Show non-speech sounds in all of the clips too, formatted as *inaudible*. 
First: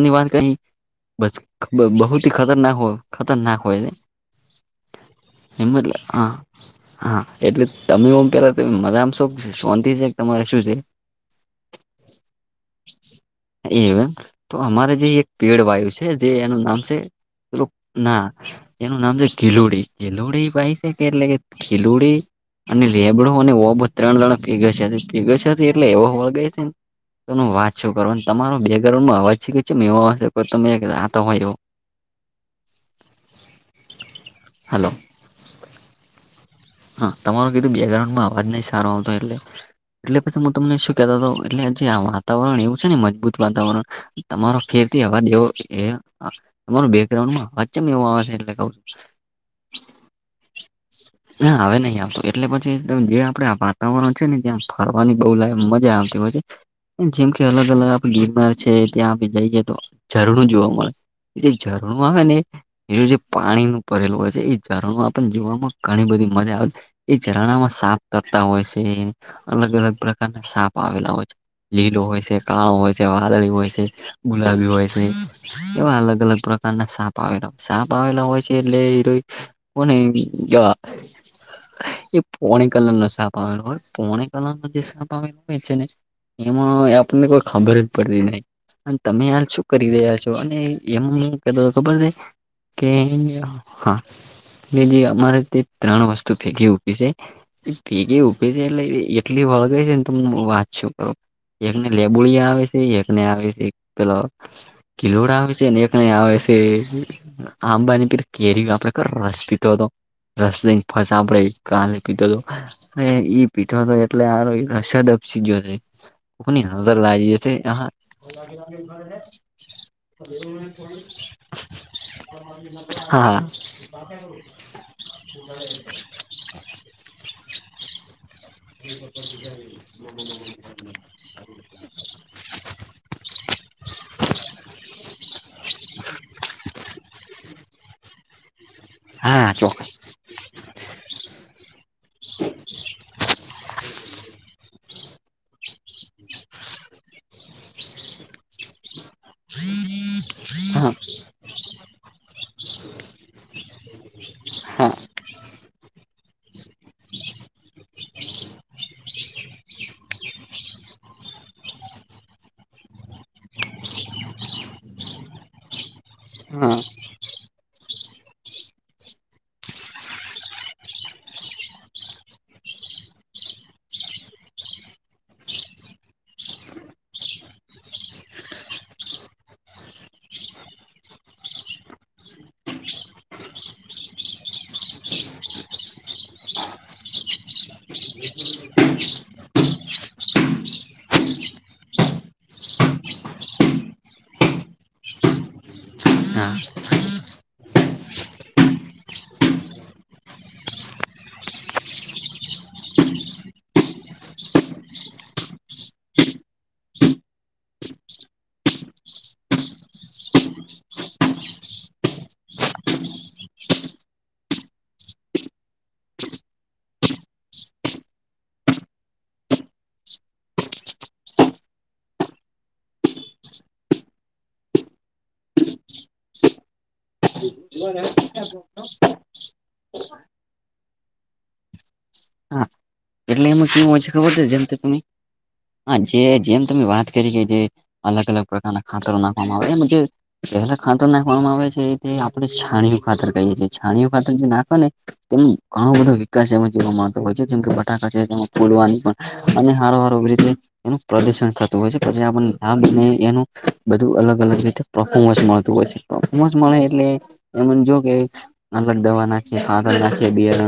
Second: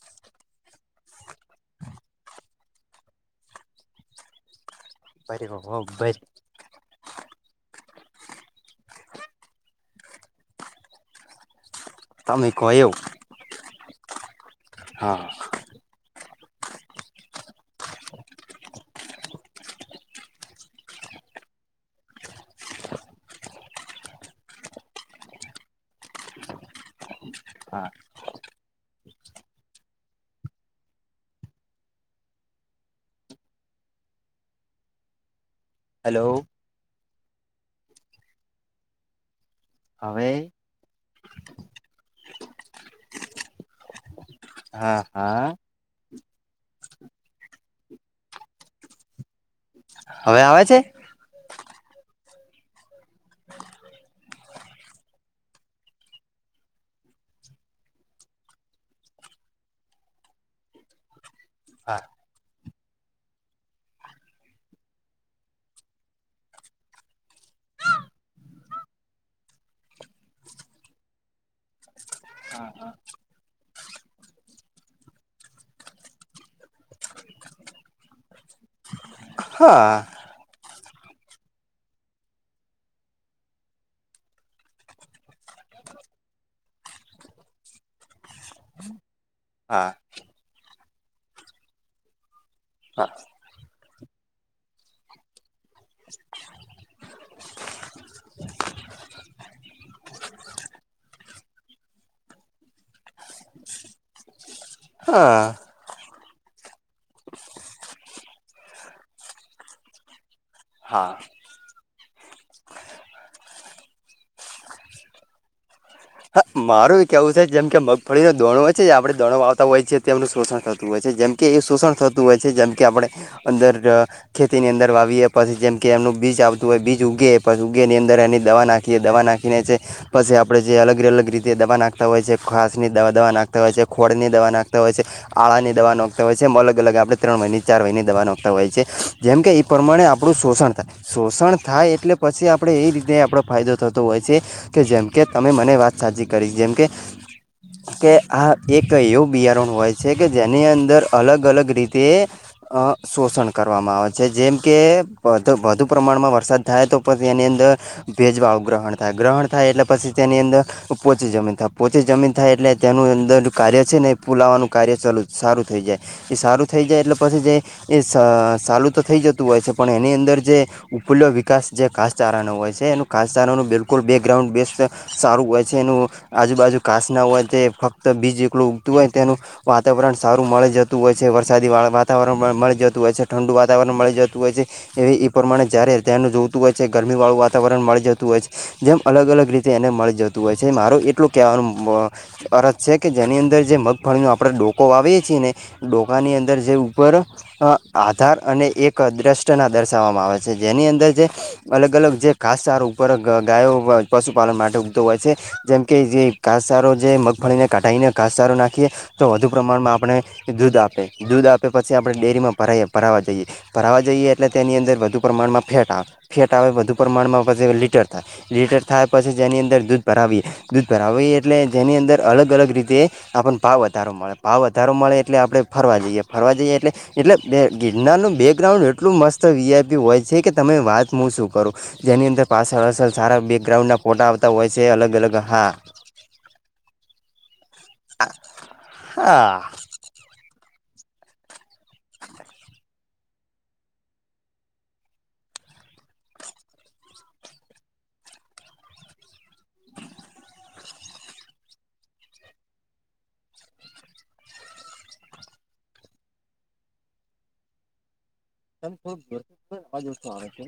ની વાત ક બહુથી ખરનાક હો ખતરનાક હોય એમલ તમે હા હા એટલે તમે એમ કેલા મજા આમ શો શોંતી છે કે તમારે શું છે તામે ખો્યો એમ તો અમારે જે હા એક પેડ વાયુ છે જે એનું નામ છે ના એનું નામ છે ખિલોડી ખિલોડી ભાઈ છે કે એટલે કે ખિલોડી અને લેબડો અનેને ઓ બ ત્રણ જણ પેગો છે પેગો એટલે એવો હોળ ગાય છે ને તોું વાત હા શું કરું ને તમારો બેકગ્રાઉન્ડમાં અવાજ છે એવા તમેતો હોય એ હલો હલો હા તમારો કીધું બેકગ્રાઉન્ડમાં અવાજ નહી સારો આવતો એટલે એટલે હવે પછી હું તમને શું એટલે જે આ વાતાવરણ એવું છે ને મજબૂત વાતાવરણ તમારો ખેર હા થી અવાજ એવો હા તમારો બેકગ્રાઉન્ડમાં અવાજ એવો આવે છે એટલે ક છું હવે આવે છે નાા હ નહ આવતું એટલે પછી જે આપડે વાતાવરણ છે ને ત્યાં ફરવાની બ લ મજા આવતી પછી જેમ કે અલગ અલગ આપ બીમાર છે ત્યાં આપણે જઈએ તો ઝરણું જોવા મળે એ જે ઝરણું હા આવે ને એનું જે પાણી નું ભરેલું હોય છે એ ઝરણું આપને જોવા મળ ઘણી બધી મજા આવે એ ઝરણામાં સાપ કરતા હોય છે અલગ અલગ પ્રકારના સાાપ આવેલા હોય છે લીલો હોય છે કાાવ હોય છે વાદળી હોય છે ગુલાબી હોય છે એવા અલગ અલગ પ્રકાર સાપ આવેલા સાપ આવેલા હોય છે એટલે એ કોને હા *inaudible* એ પોણે કલર નો સાપ આવેલો હોય પોણે કલર ન જે સાપ આવેલો હોય છે ને એમાં આપણને કોઈ ખબર જ પડતી નહી અને તમે હાલ શું કરી રહ્યા છો અને એમ નહી કતો ખબર છે. કે હા કે જે અમારે તે ત્રણ વસ્તુ ફેકી ઉઠી છે ભેગી ઉભે છે એટલે એટલી વળગઈ છે ને તમને હ વાંચ છું એકને લેબોળિયા આવે છે એકને આવે છે પેલો કિલોડ હા આવે છે ને એક ન આવે છે અ આંબાની પી તો કેરી આપલે રશી તો હતો રસલંગ હા ફસા બ રૈ કાર લ પીધ હ ઈ પીઠો તો એટલે આ રસાદપસીજયો છે. હા કોની નજર મારું એ લાગી કેહેવું છે હશે જેમ કે મગફળીનો દોણો હોય છે જે આપણે દોણો વાતા હોય છીએ તેમમનું શોષણ થતું હોય છે જેમ કે એ શોષણ થતું હોય છે જેમ કે આપણે હા અંદર ખેતીની અંદર આવીએ પછી જેમ કે એમનું બીજ આવતું હોય બીજ ઉગે પછી ઉગે એની અંદર એની દવા નાખીએ દવા નાખીને જે પછી આપડે જે અલગ-અલગ રીતે દવા નાખતા હોય છે. ઘાસ ની દવા નાખતા હોય છે, ખોળની દવા નાખતા હોય છે આળા ની દવા નોખતા હોય છે, એમ અલગ અલગ આપણે ત્રણ મહિની ચાર મહિની દવા નોખતા હોય છે. જેમ કે હા એ ચોક્કસ પ્રમાણે આપણું શોષણ થાય. શોષણ થાય એટલે પછી આપણે એ રીતે આપણો ફાયદો થતો હોય છે કે જેમ કે તમે મને વાત સાચી કરી જેમ કે કે આ એક એવું બિયારણ હોય છે કે જેની અંદર અલગ-અલગ રી તે શોષણ કરવામાં આવે છે જેમ કે હા પ તો વધુ પ્રમાણમાં વરસાદ થાય તો પછી એની અંદર ભેજવા ગ્રહણ થાય ગ્રહણ થાય એટલે પછી તેની અંદર પોચી જમીન થાય પોચી જમીન થાય એટલે તેનું અંદર કાર્ય છે ને એ પુલાવાનું કાર્ય ચાલું સારું થઈ જાય. એ સારું હા થઈ જાય એટલે પછી જે એ સારું તો થઈ જતું હોય છે પણ એની અંદર જે ઉપલ્યો વિકાસ જે કાસચારાનો હોય છે એનું કાસચારા નું બિલકુલ બેકગ્રાઉન્ડ બે સારું હોય જે એનું આજુબાજુ કાસ ના હોય તે ફક્ત બીજ એકલું ઉગતું હોય તેનું વાતાવરણ સારું મળી જતું હોય છે વરસાદી વાળ વાતાવરણ મળી જતું હોય છે ઠંડુ વાતાવરણ મળી જતું હોય છે એ એ પ્રમાણે જયારે ધ્યાન જોવતું હોય છે ગરમી વાળું વાતાવરણ મળી જતું હોય છે. જેમ અલગ અલગ રીતે એને મળી જતું હોય છે. મારો એટલું કેવાનું અરજ છે કે જેની અંદર જે મગફળીનો આપણે ડોકો આવીએ છીએ ને ડોકા ની હા અંદર જે ઉપર અ આધાર અને એક દ્રષ્ટ ના દર્શાવવામાં આવે છે. જેની અંદર જે અલગ-અલગ જે ખાસ સારો ઉપર ગાયો પશુપાલન માટે હોય છે. જેમ કે જે ઘાસચારો જે મગફળીને કાઢાઈને ઘાસચારો નાખીએ તો વધુ પ્રમાણમાં આપણે દૂધ આપે દૂધ આપે પછી આપણે ડેરીમાં ભરા ભરાવા જઈએ. ભરાવા જઈએ એટલે તેની અંદર વધુ પ્રમાણમાં ફેટા ફેટ આવે વધધુ પ્રમાણમાં પછી લીટર થાય લીટર થાય પછી જેની અંદર દૂધ ભરાવીએ. દૂધ ભરાવીએ એટલે જેની અંદર અલગ અલગ રીતે આપણને ભાવ વધારો મળે ભાવ વધારો મળે એટલે આપડણે ફરવા જઈએ ફરવા જઈએ એટલે એટલે બે ગિરનારનું બેકગ્રાઉન્ડ એટલું મસ્ત વીઆઈપી હોય છે કે તમે વાત હું શું કરું. જેની અંદર હા પાછળ પાછળ સારા એટલે એમાં કેવું બેકગ્રાઉન્ડના હોય છે ફોટા ખબર આવતા જેમ હોય કે છે જે તમે અલગ-અલગ હા. જે જેમ તમે વાત કરી કે જે અલગ અલગ પ્રકારના ખાતરો હા નાખવામાં આવે એમ જે પહેલા ખાતર નાખવામાં આવે છે તે આપડે છાણીયું ખાતર કહીએ છીએ છાણીયું ખાતર જે નાખો ને તેમ ઘણો બધો વિકાસ એમાં જોવા તો હોય છે જેમ કે ફૂવાની પણ અને હાર હ રીતે એનું પ્રદુષણ થતું હોય છે પછી આપને લાભ એનું બધું અલગ અલગ રીતે ફોર્મન્સ મળતું હોય છે. ફોર્મન્સ મળે એટલે એને જો કે તમે અલગ થોડુંક દવા જોરથી નાખી બોલો ને ખાદર અવાજ નાખ ઓછો આવે બેર છે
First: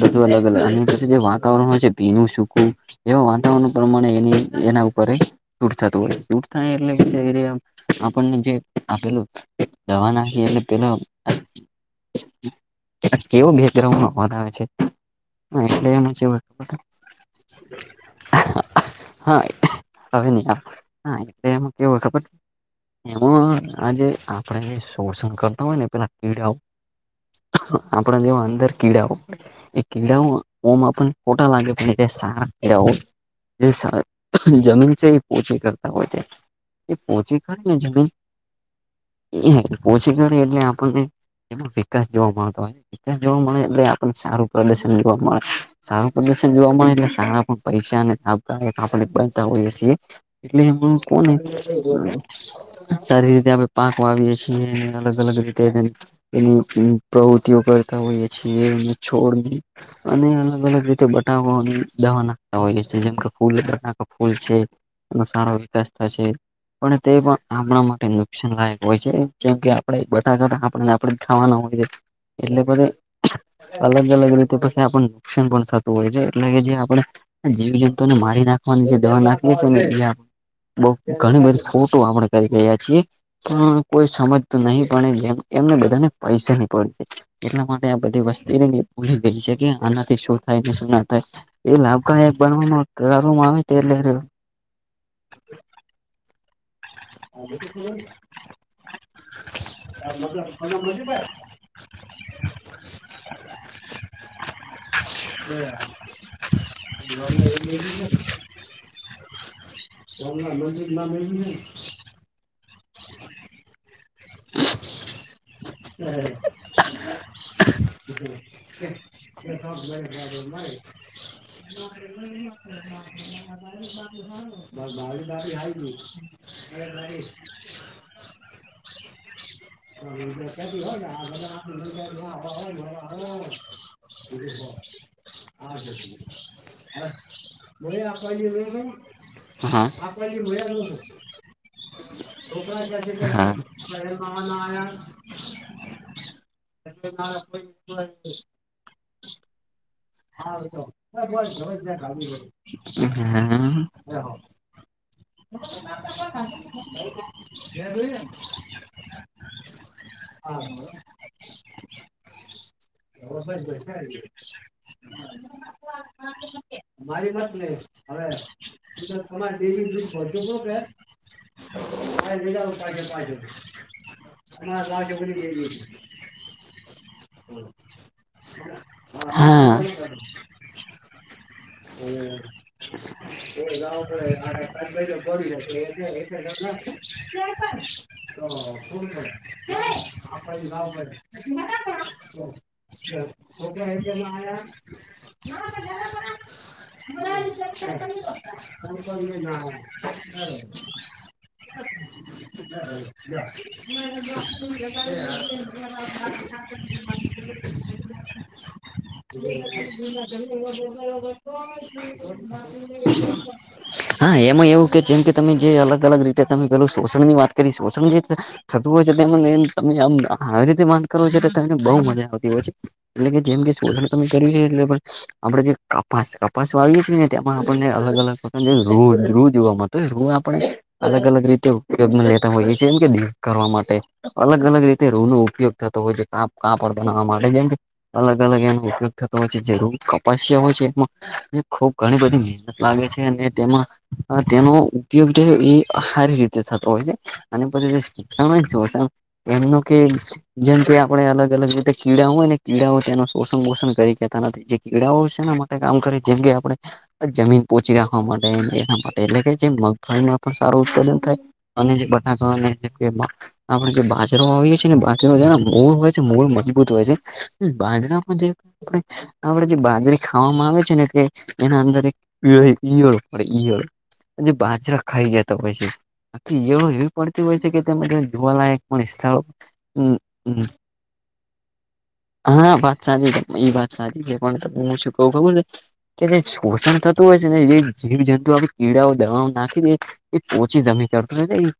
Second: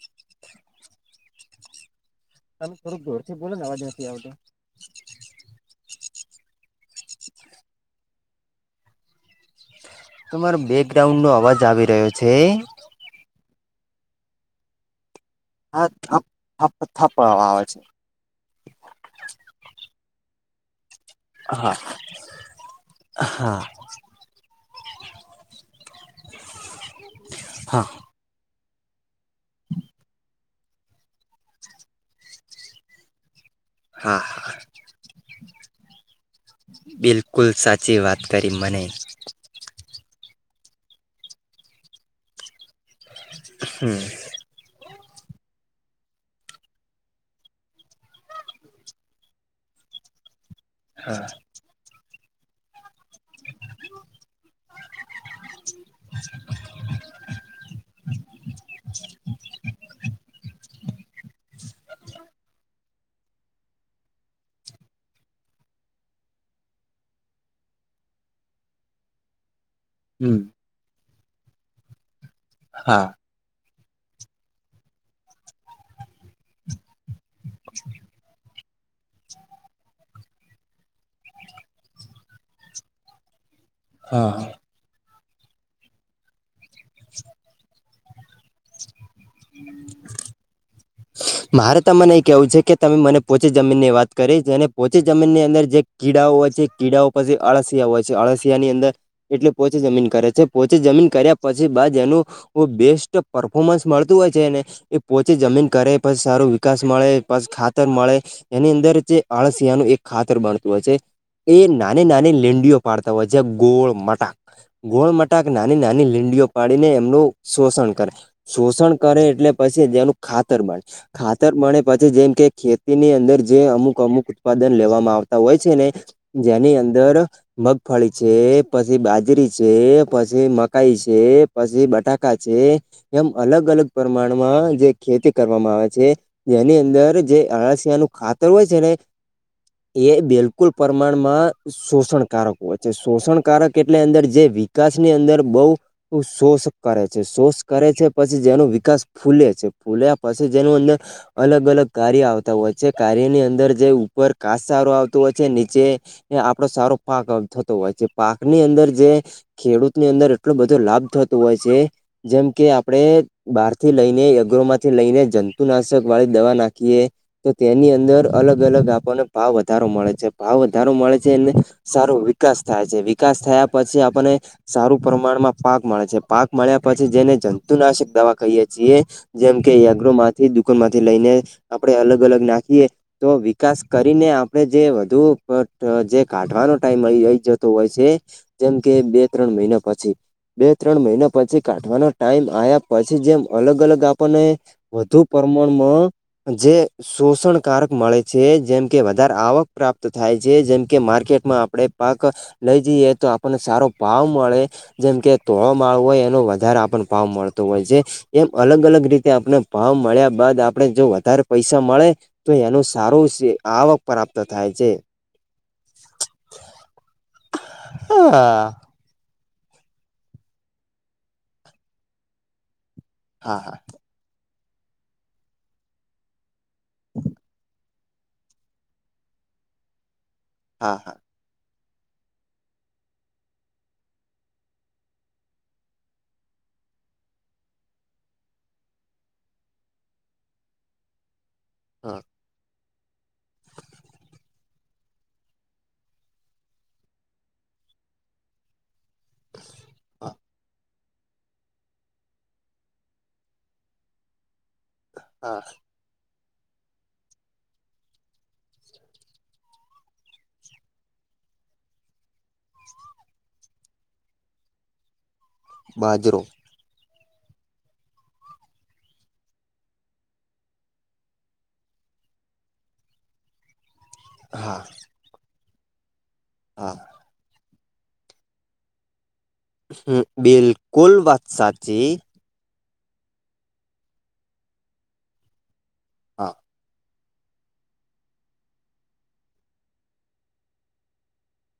બધું અલગ અલગ અને પછી જે વા વાતાવરણ હોય છે ભીનું સૂકું તમે થોડુંક એવા જોરથી બોલો ને વાતાવરણ અવાજ નથી પ્રમાણે આવતો એ એના ઉપર તુંટ થતું હોયૂટ થાય એટલે આપણને જે આપેલું જવા નાખીએ તમારો એટલે પેલો બેકગ્રાઉન્ડનો અવાજ આવી રહ્યો છે કેવું બેચરવું નંધ આવે છે એટલે હા એનું છે થપ હા થપ થપ આવે છે હવે ન આમ હા એમ હા વખ મેમ હા આજે આપણે શોડસણ કરતા હોય ને પેલા કીડાઓ હા આપણા જેવા અંદર કીડાઓ પ એ કીડાઓ ઓમ પણણ ફોટા લાગે પણ સ હા જે જમીન છે એ પોચી કરતા હોય છે એ પોચી ખ ને જમીન ટ મને એ ઓછી કરે એટલે આપણને એનો વિકાસ જોવા મળતો હોય જોવા મળે એટલે આપણને સારું પ્રદર્શન જોવા મળે સારું પ્રદુષણ જોવા મળે એટલે સારા પણ પૈસા અને આપ બનતા હોઈએ છીએ એટલે એમાં કોને સારી રીતે આપણે પાક વાવીએે છીએ અનેને અલગ અલગ રીતે એની પ્રવૃતિઓ કરતા હોઈએ છીએ એ એને છોડ દ અને રીતે બટાવ દના જેમ કે ફૂલરણા ફૂલ છે એનો સારો વિકાસ થાય છે પણ તે પણ આપણા માટે નુકસાન લાયક હોય છે જેમ કે આપણે હમ બટાકા આપણેને આપે ખાવાના હોય છે એટલે બધ હા અલગ અલગ રીતે પછી આપણ નુકસાન પણ થતું હોય છે એટલે કે જે આપણે જીવી જંતુ ને મારી નાખવાની જે દવા નાખી છે ને એ બ ઘણી બધી ફોટો આપણે કરી રહ્યા છીએ પણ કોઈ હા સમજત નહી પે એમને બધાને પૈસા ની પડે એટલા માટે આ બધી વસ્તુ એ ભૂલી ગેલી છે કે આ શું થાય ને શું ના થાય એ મારે તમને લાભદાયક કહેવું છે કે બનવામાં કરવામાં આવે એટલે ઓછી જમીન ની અંદર જે કીડાઓ હોય છે કીડાઓ પછી અળસિયા હોય છે અળસિયા ની અંદર એટલે પોચે જમીન કરે છે પોચે જમીન કર્યા પછી બાજ એનું બેસ્ટ પરફોર્મન્સ મળતું હોય છેને પોચી જમીન કરે પછી સારો વિકાસ મળે પછી ખાતર મળે એની અંદર જે આળસિયા નું એક ખાતર બણતું હોય છે એ નાની નાની લીંડીઓ પાડતા હોય છે ગોળ મટાક ગોળ મટાક નાની નાની લીંડીઓ પાડીને એમનું શોષણ કરે શોષણ હમ એટલે પછી જેનું ખાતર મળ ખાતર મળે પછી જેમ કે ખેતીની અંદર જે અમુક અમુક ઉત્પાદન લેવામાં આવતા હોય છે ને જેની અંદર મગફળી છે પછી બાજરી છે પછી મકાઈ છે પછી બટાકા છે એમ અલગ અલગ હમ પ્રમાણમાં જે ખેતી કરવામાં આવે છે જેની અંદર જે અળસિયાનું ખાતર હોય છે ને *inaudible* એ બિલકુલ પ્રમાણમાં શોષણકારક હોય છે શોષણકારક એટલે અંદર જે વિકાસ ની અંદર બહ શોષ કરે છે શોષ કરે પછી જેનો વિકાસ ફૂલે છે ફૂલે પછી જેનું અંદર અલગ અલગ કાર્ય આવતા હોય છે હા કાર્યની અંદર જે ઉપર કાસારો હોય છે નીચે આપડો સારો પાક થતો હોય છે પાક ની અંદર જે ખેડૂત ની અંદર એટલો બધો લાભ થતો હોય છે જેમ કે આપણે બહારથી લઈને યગ્રોમાં લઈને જંતુનાશક વાળી દવા નાખીએ તો તેની અંદર અલગ અલગ આપણને ભાવ વધારો મળે છે ભાવ વધારો મળે છે એને સારો વિકાસ થાય છે વિકાસ થયા પછી આપને સારું પ્રમાણમાં પાક મળે છે પાક મળ્યા પછી જેને જંતુનાશક દવા ખાઈએ છીએ હા જેમ કે હા ગ્રોમાંથી દુકાન માંથી લઈને આપડે અલગ અલગ નાખીએ તો વિકાસ કરીને આપણે જે વધુ જે કાઢવાનો ટાઈમ મળીઈ જતો હોય છે જેમ કે બે ત્રણ મહિના પછી બે ત્રણ મહિના પછી કાઢવાનો ટાઈમ આવ્યા પછી જેમ અલગ અલગ આપ ને વધુ પ્રમાણમાં જે શોષણકારક મળે છે જેમકે વધારે આવક પ્રાપ્ત થાય છે જેમકે માર્કેટમાં આપણે પાક લઈ જઈએ તો આપણને સારો ભાવ મળે જેમ કે તોળો માળ હોય એનો વધારે આપણને ભાવ મળતો હોય છે *inaudible* એમ અલગ અલગ રીતે આપણે ભાવ મળ્યા બાદ આપણે જો વધારે પૈસા મળે તો એનું સારું છે આવક હા પ્રાપ્ત એમાં થાય એવું છે. કે જેમ કે તમે જે અલગ અલગ રીતે તમે પેલું શોષણ ની વાત કરી શોષણ જે થ હા. વું હોય છે તમે આમ હારી રીતે વાત કરો છો તો તમને બહુ મજા આવતી હોય છે એટલે કે જેમ હા કે હા તે તમેં કર્યું છે એટલે પણ આપડે જે કપાસ કપાસ છે ને તેમાં આપને અલગ અલગ જ રુ રુ જોવા માંળતો રે રુ આપને હા હા અલગ અલગ રીતે ઉપયોગ લેતા હોય છે કેમ કે દીપ કરવા માટે અલગ અલગ રીતે રૂ નો ઉપયોગ થતો હોય છે કાપ કાપડ બનાવા માટે જેમ કે અલગ એનો ઉપયોગ થતો હોય છે જે ર કપાસ્યા હોય છે એ ખુબ ઘણી હા બધી મહેનત લાગે છે અને તેમાં અ તેનો ઉપયોગ જે ઈ હા રી રીતે થતો હોય છે અને પછી જે સોસણ હોય સોસણ એમનું કે હા જેમ કે આપણે અલગ અલગ રીતે કીડા હોય ને કીડાઓ તેનો પોષણ પોષણ કરી કતા નથી જે કીડાઓ છે એના હા માટે કામ કરે જેમ કે આપણે જમીન પોહચી રાખવા માટે એના માટે એટલે કે જે મગફળી પણ સારું ઉત્પાદન થાય અને જે બટાકા અને આપડે જે બાજરો વાવીએ છે ને બાજરો છે ને મૂળ હોય છે બાજરો મૂળ મજબૂત હોય છે બાંજરા આપડે જે બાજરી ખાવામાં આવે છે ને તે એના અંદર એક ઈયળ ફરે ઈયળ જે હા બાજરા ખાઈ જતા હોય છે આખી ઇયળો હા પડતી હોય છે કે તેમા જરાક જોવાલાયક પણ સ્થળ હમ બિલકુલ વાત સાચી હા વાત સાચી છે એ વાત સાચી છે પણ હું છું કવું ખબર છે કે જે હા. શોષણ થતું હોય છે ને એ જીવ જંતુ આપ કીડાઓ દવાઓ નાખી દે એ ઓછી જમી ચડતું નથી એ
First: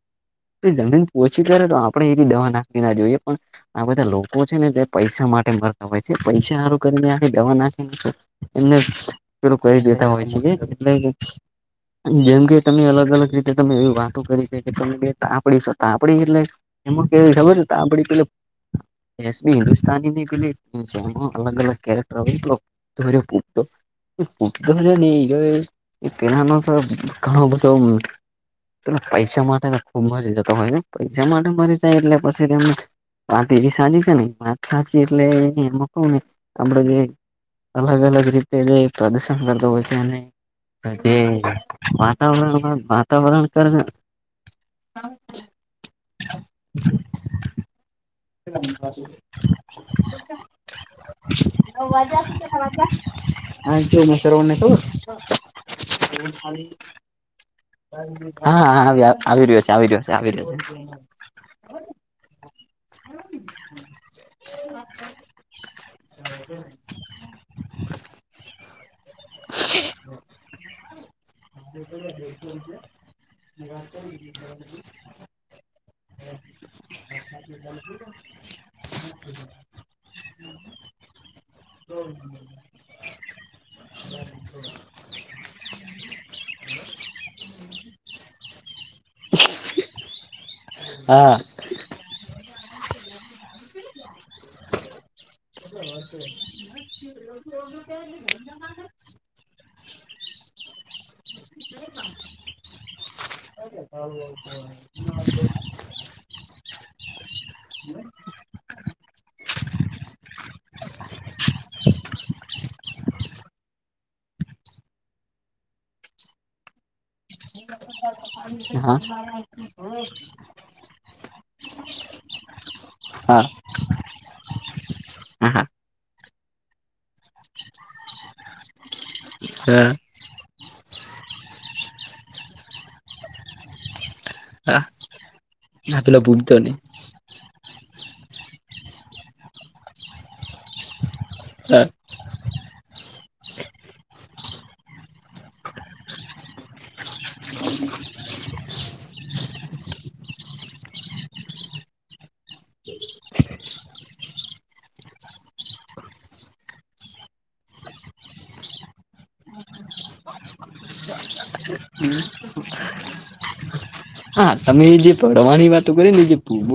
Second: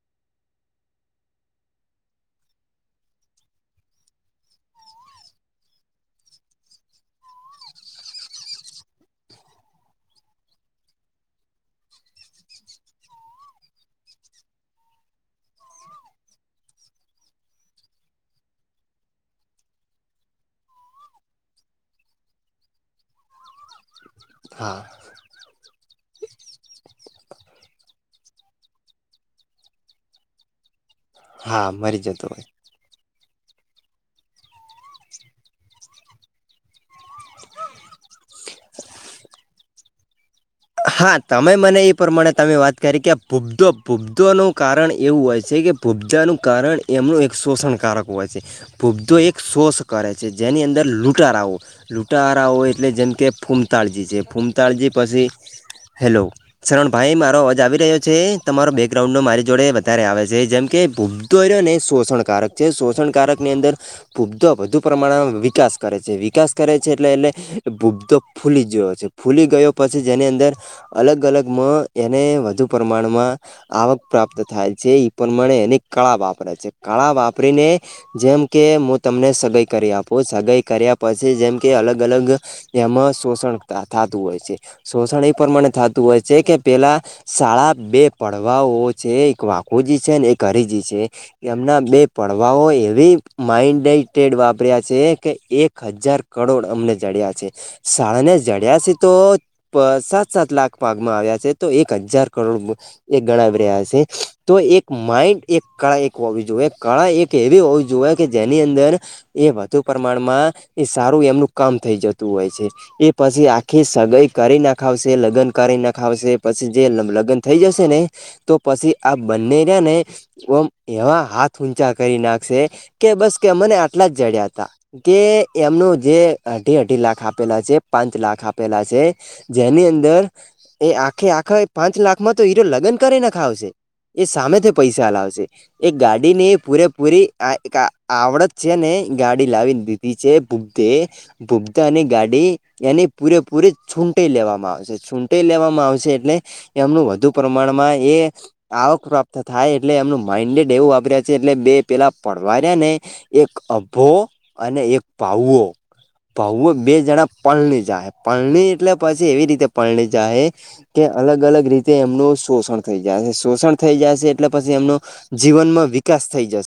જી પોચી કરે તો આપણેે એ દવા નાખી ના જોઈએ પણ આ બધા લોકો છે ને તે પૈસા માટે મરતા હોય છે પૈસા સારું કરીને આખી દવા નાખી એમને પેલું કહીં દેતા હોય છે કે એટલે જેમ કે તમે અલગ અલગ રીતે તમે એવી વાતો કરી છે કે તમે તાપડીશો તાપડી એટલે એમ કેવી ખબર છે ત આપડી એસબી હિન્દુસ્તાની ની પેલી અલગ અલગ કારેક્ટર હા *unintelligible* *unintelligible* તેનાનો તો ઘણો બધો પૈસા માટે ખૂબ મરી જતો હોય ને પૈસા માટે હા મરી જાય એટલે જતો હોય પછી તેમ વાત એવી સાચી છે ને વાત સાચી એટલે એમાં કહું ને આપડે જે અલગ અલગ રીતે જે પ્રદર્શન કરતો હોય છે અને જે હા તમે મને એ પ્રમાણે તમે વાત વાતાવરણ કરી કે આ વાતાવરણ પુબદો પુબડદો નું કારણ એવું હોય છે કે પુબદાનું કારણ એમનું એક શોષણકારક હોય છે પૂબદો એક શોસ કરે છે જેની અંદર લૂંટારાઓ લૂંટારાઓ એટલે જેમ કે હા જો ફૂમતાળજી હું છે શ્રવણ ને ખબર ફૂમતાળજી પછી *inaudible* હેલો શરણ ભાઈ મારો અવાજ આવી રહ્યો છે હા તમારો હા આવી બેકગ્રાઉન્ડનો મારી આવી રહ્યો જોડે છે આવી રહ્યો વધારે આવે આવી છે રહ્યો જેમ કે ભૂ તોર્યોને શોષણકારક છે શોષણકારક ની અંદર ભૂબ્ધો વધુ પ્રમાણમાં વિકાસ કરે છે વિકાસ કરે છે એટલે એટલે ભૂબ્ધો ફૂલી ગયો છે ફૂલી ગયો પછી અલગ અલગ એને વધુ પ્રમાણમાં આવક પ્રાપ્ત થાય છે પણ મણે એને કાળા વાપરે છે કાળા વાપરીને જેમ કે હું તમને સગાઈ કરી આપું સગાાઈ કર્યા પછી જેમ કે અલગ અલગ એમાં શોષણ થતું હોય છે શોષણ એ પ્રમાણે થતું હોય છે કે પેલા શાળા બે પડવાઓ છે એક વાખોજી છે ને એક અરીજી છે. એમના બે પડવાઓ એવી માઇન્ડે. ટેડ વાપર્યા છે કે એક હજાર કડોડ અમને જડ્યા છે. શાળાને જડ્યા છે તો. પ સાત સાત લાખ પાગમાં આવ્યા છે તો એક હજાર કરોડ મુ એ ગણાવી રહ્યા છે તો એક માઇન્ડ. એક કળા એક હોવી જોઈએ કળા એક એવી હોવી જોઈએ કે જેની અંદર એ વધુ પ્રમાણમાં એ સારું એમનું કામ થઈ જતું હોય છે. એ પછી આખી સગાઈ કરી નાખાવશે લગ્ન કરી નાખાવશે પછી જે થઈ જશે ને તો છે હા પછી હા આ બંને્યાને ઓમ એવા હાથ ઊંચા કરી નાખશે કે બસ હા કે મને એટલા જ જડ્યા હતા કે હા એમનું જે અઢી અઢી લાખ આપેલા છે. પાંચ લાખ આપેલાં છે. દર એ આખે આખા પાંચ લાખ માં તો એરો લગ્ન કરી નખાવશે. એ સામેથી હા પૈસા લાવશે એ હા પેલા ગાડી ની ભૂગતો નહી પૂરેપૂરી આ એક આવડત છે ને ગાડી લાવી દીધી છે બુપ્ધે બુપ્ધ હા અને. ગાડી એની પૂરેપૂરી છૂટાઈ લેવામાં આવશે છૂટાઈ લેવામાં આવશે એટલે એમનું વધુ પ્રમાણમાં એ આવક પ્રાપ્ત થાય એટલે એમનું માઈન્ડ જ એવું વાયર્યા છે એટલે બે પેલા પડવાર્યા ને એક અભો અને એક પાઉઓ બહઓ બેજડા પલલી જા હૈ પલની એટલે પછી એવી રીતે પરણી જ કે અલગ અલગ રીતે એમનું શોષણ થઈ જાય શોષણ થઈ જશે એટલે હા પછી એમનો તમે જે ભણવાની જીવનમાં વાતો કરી ને વિકાસ જે થઈ જશે. ભૂગ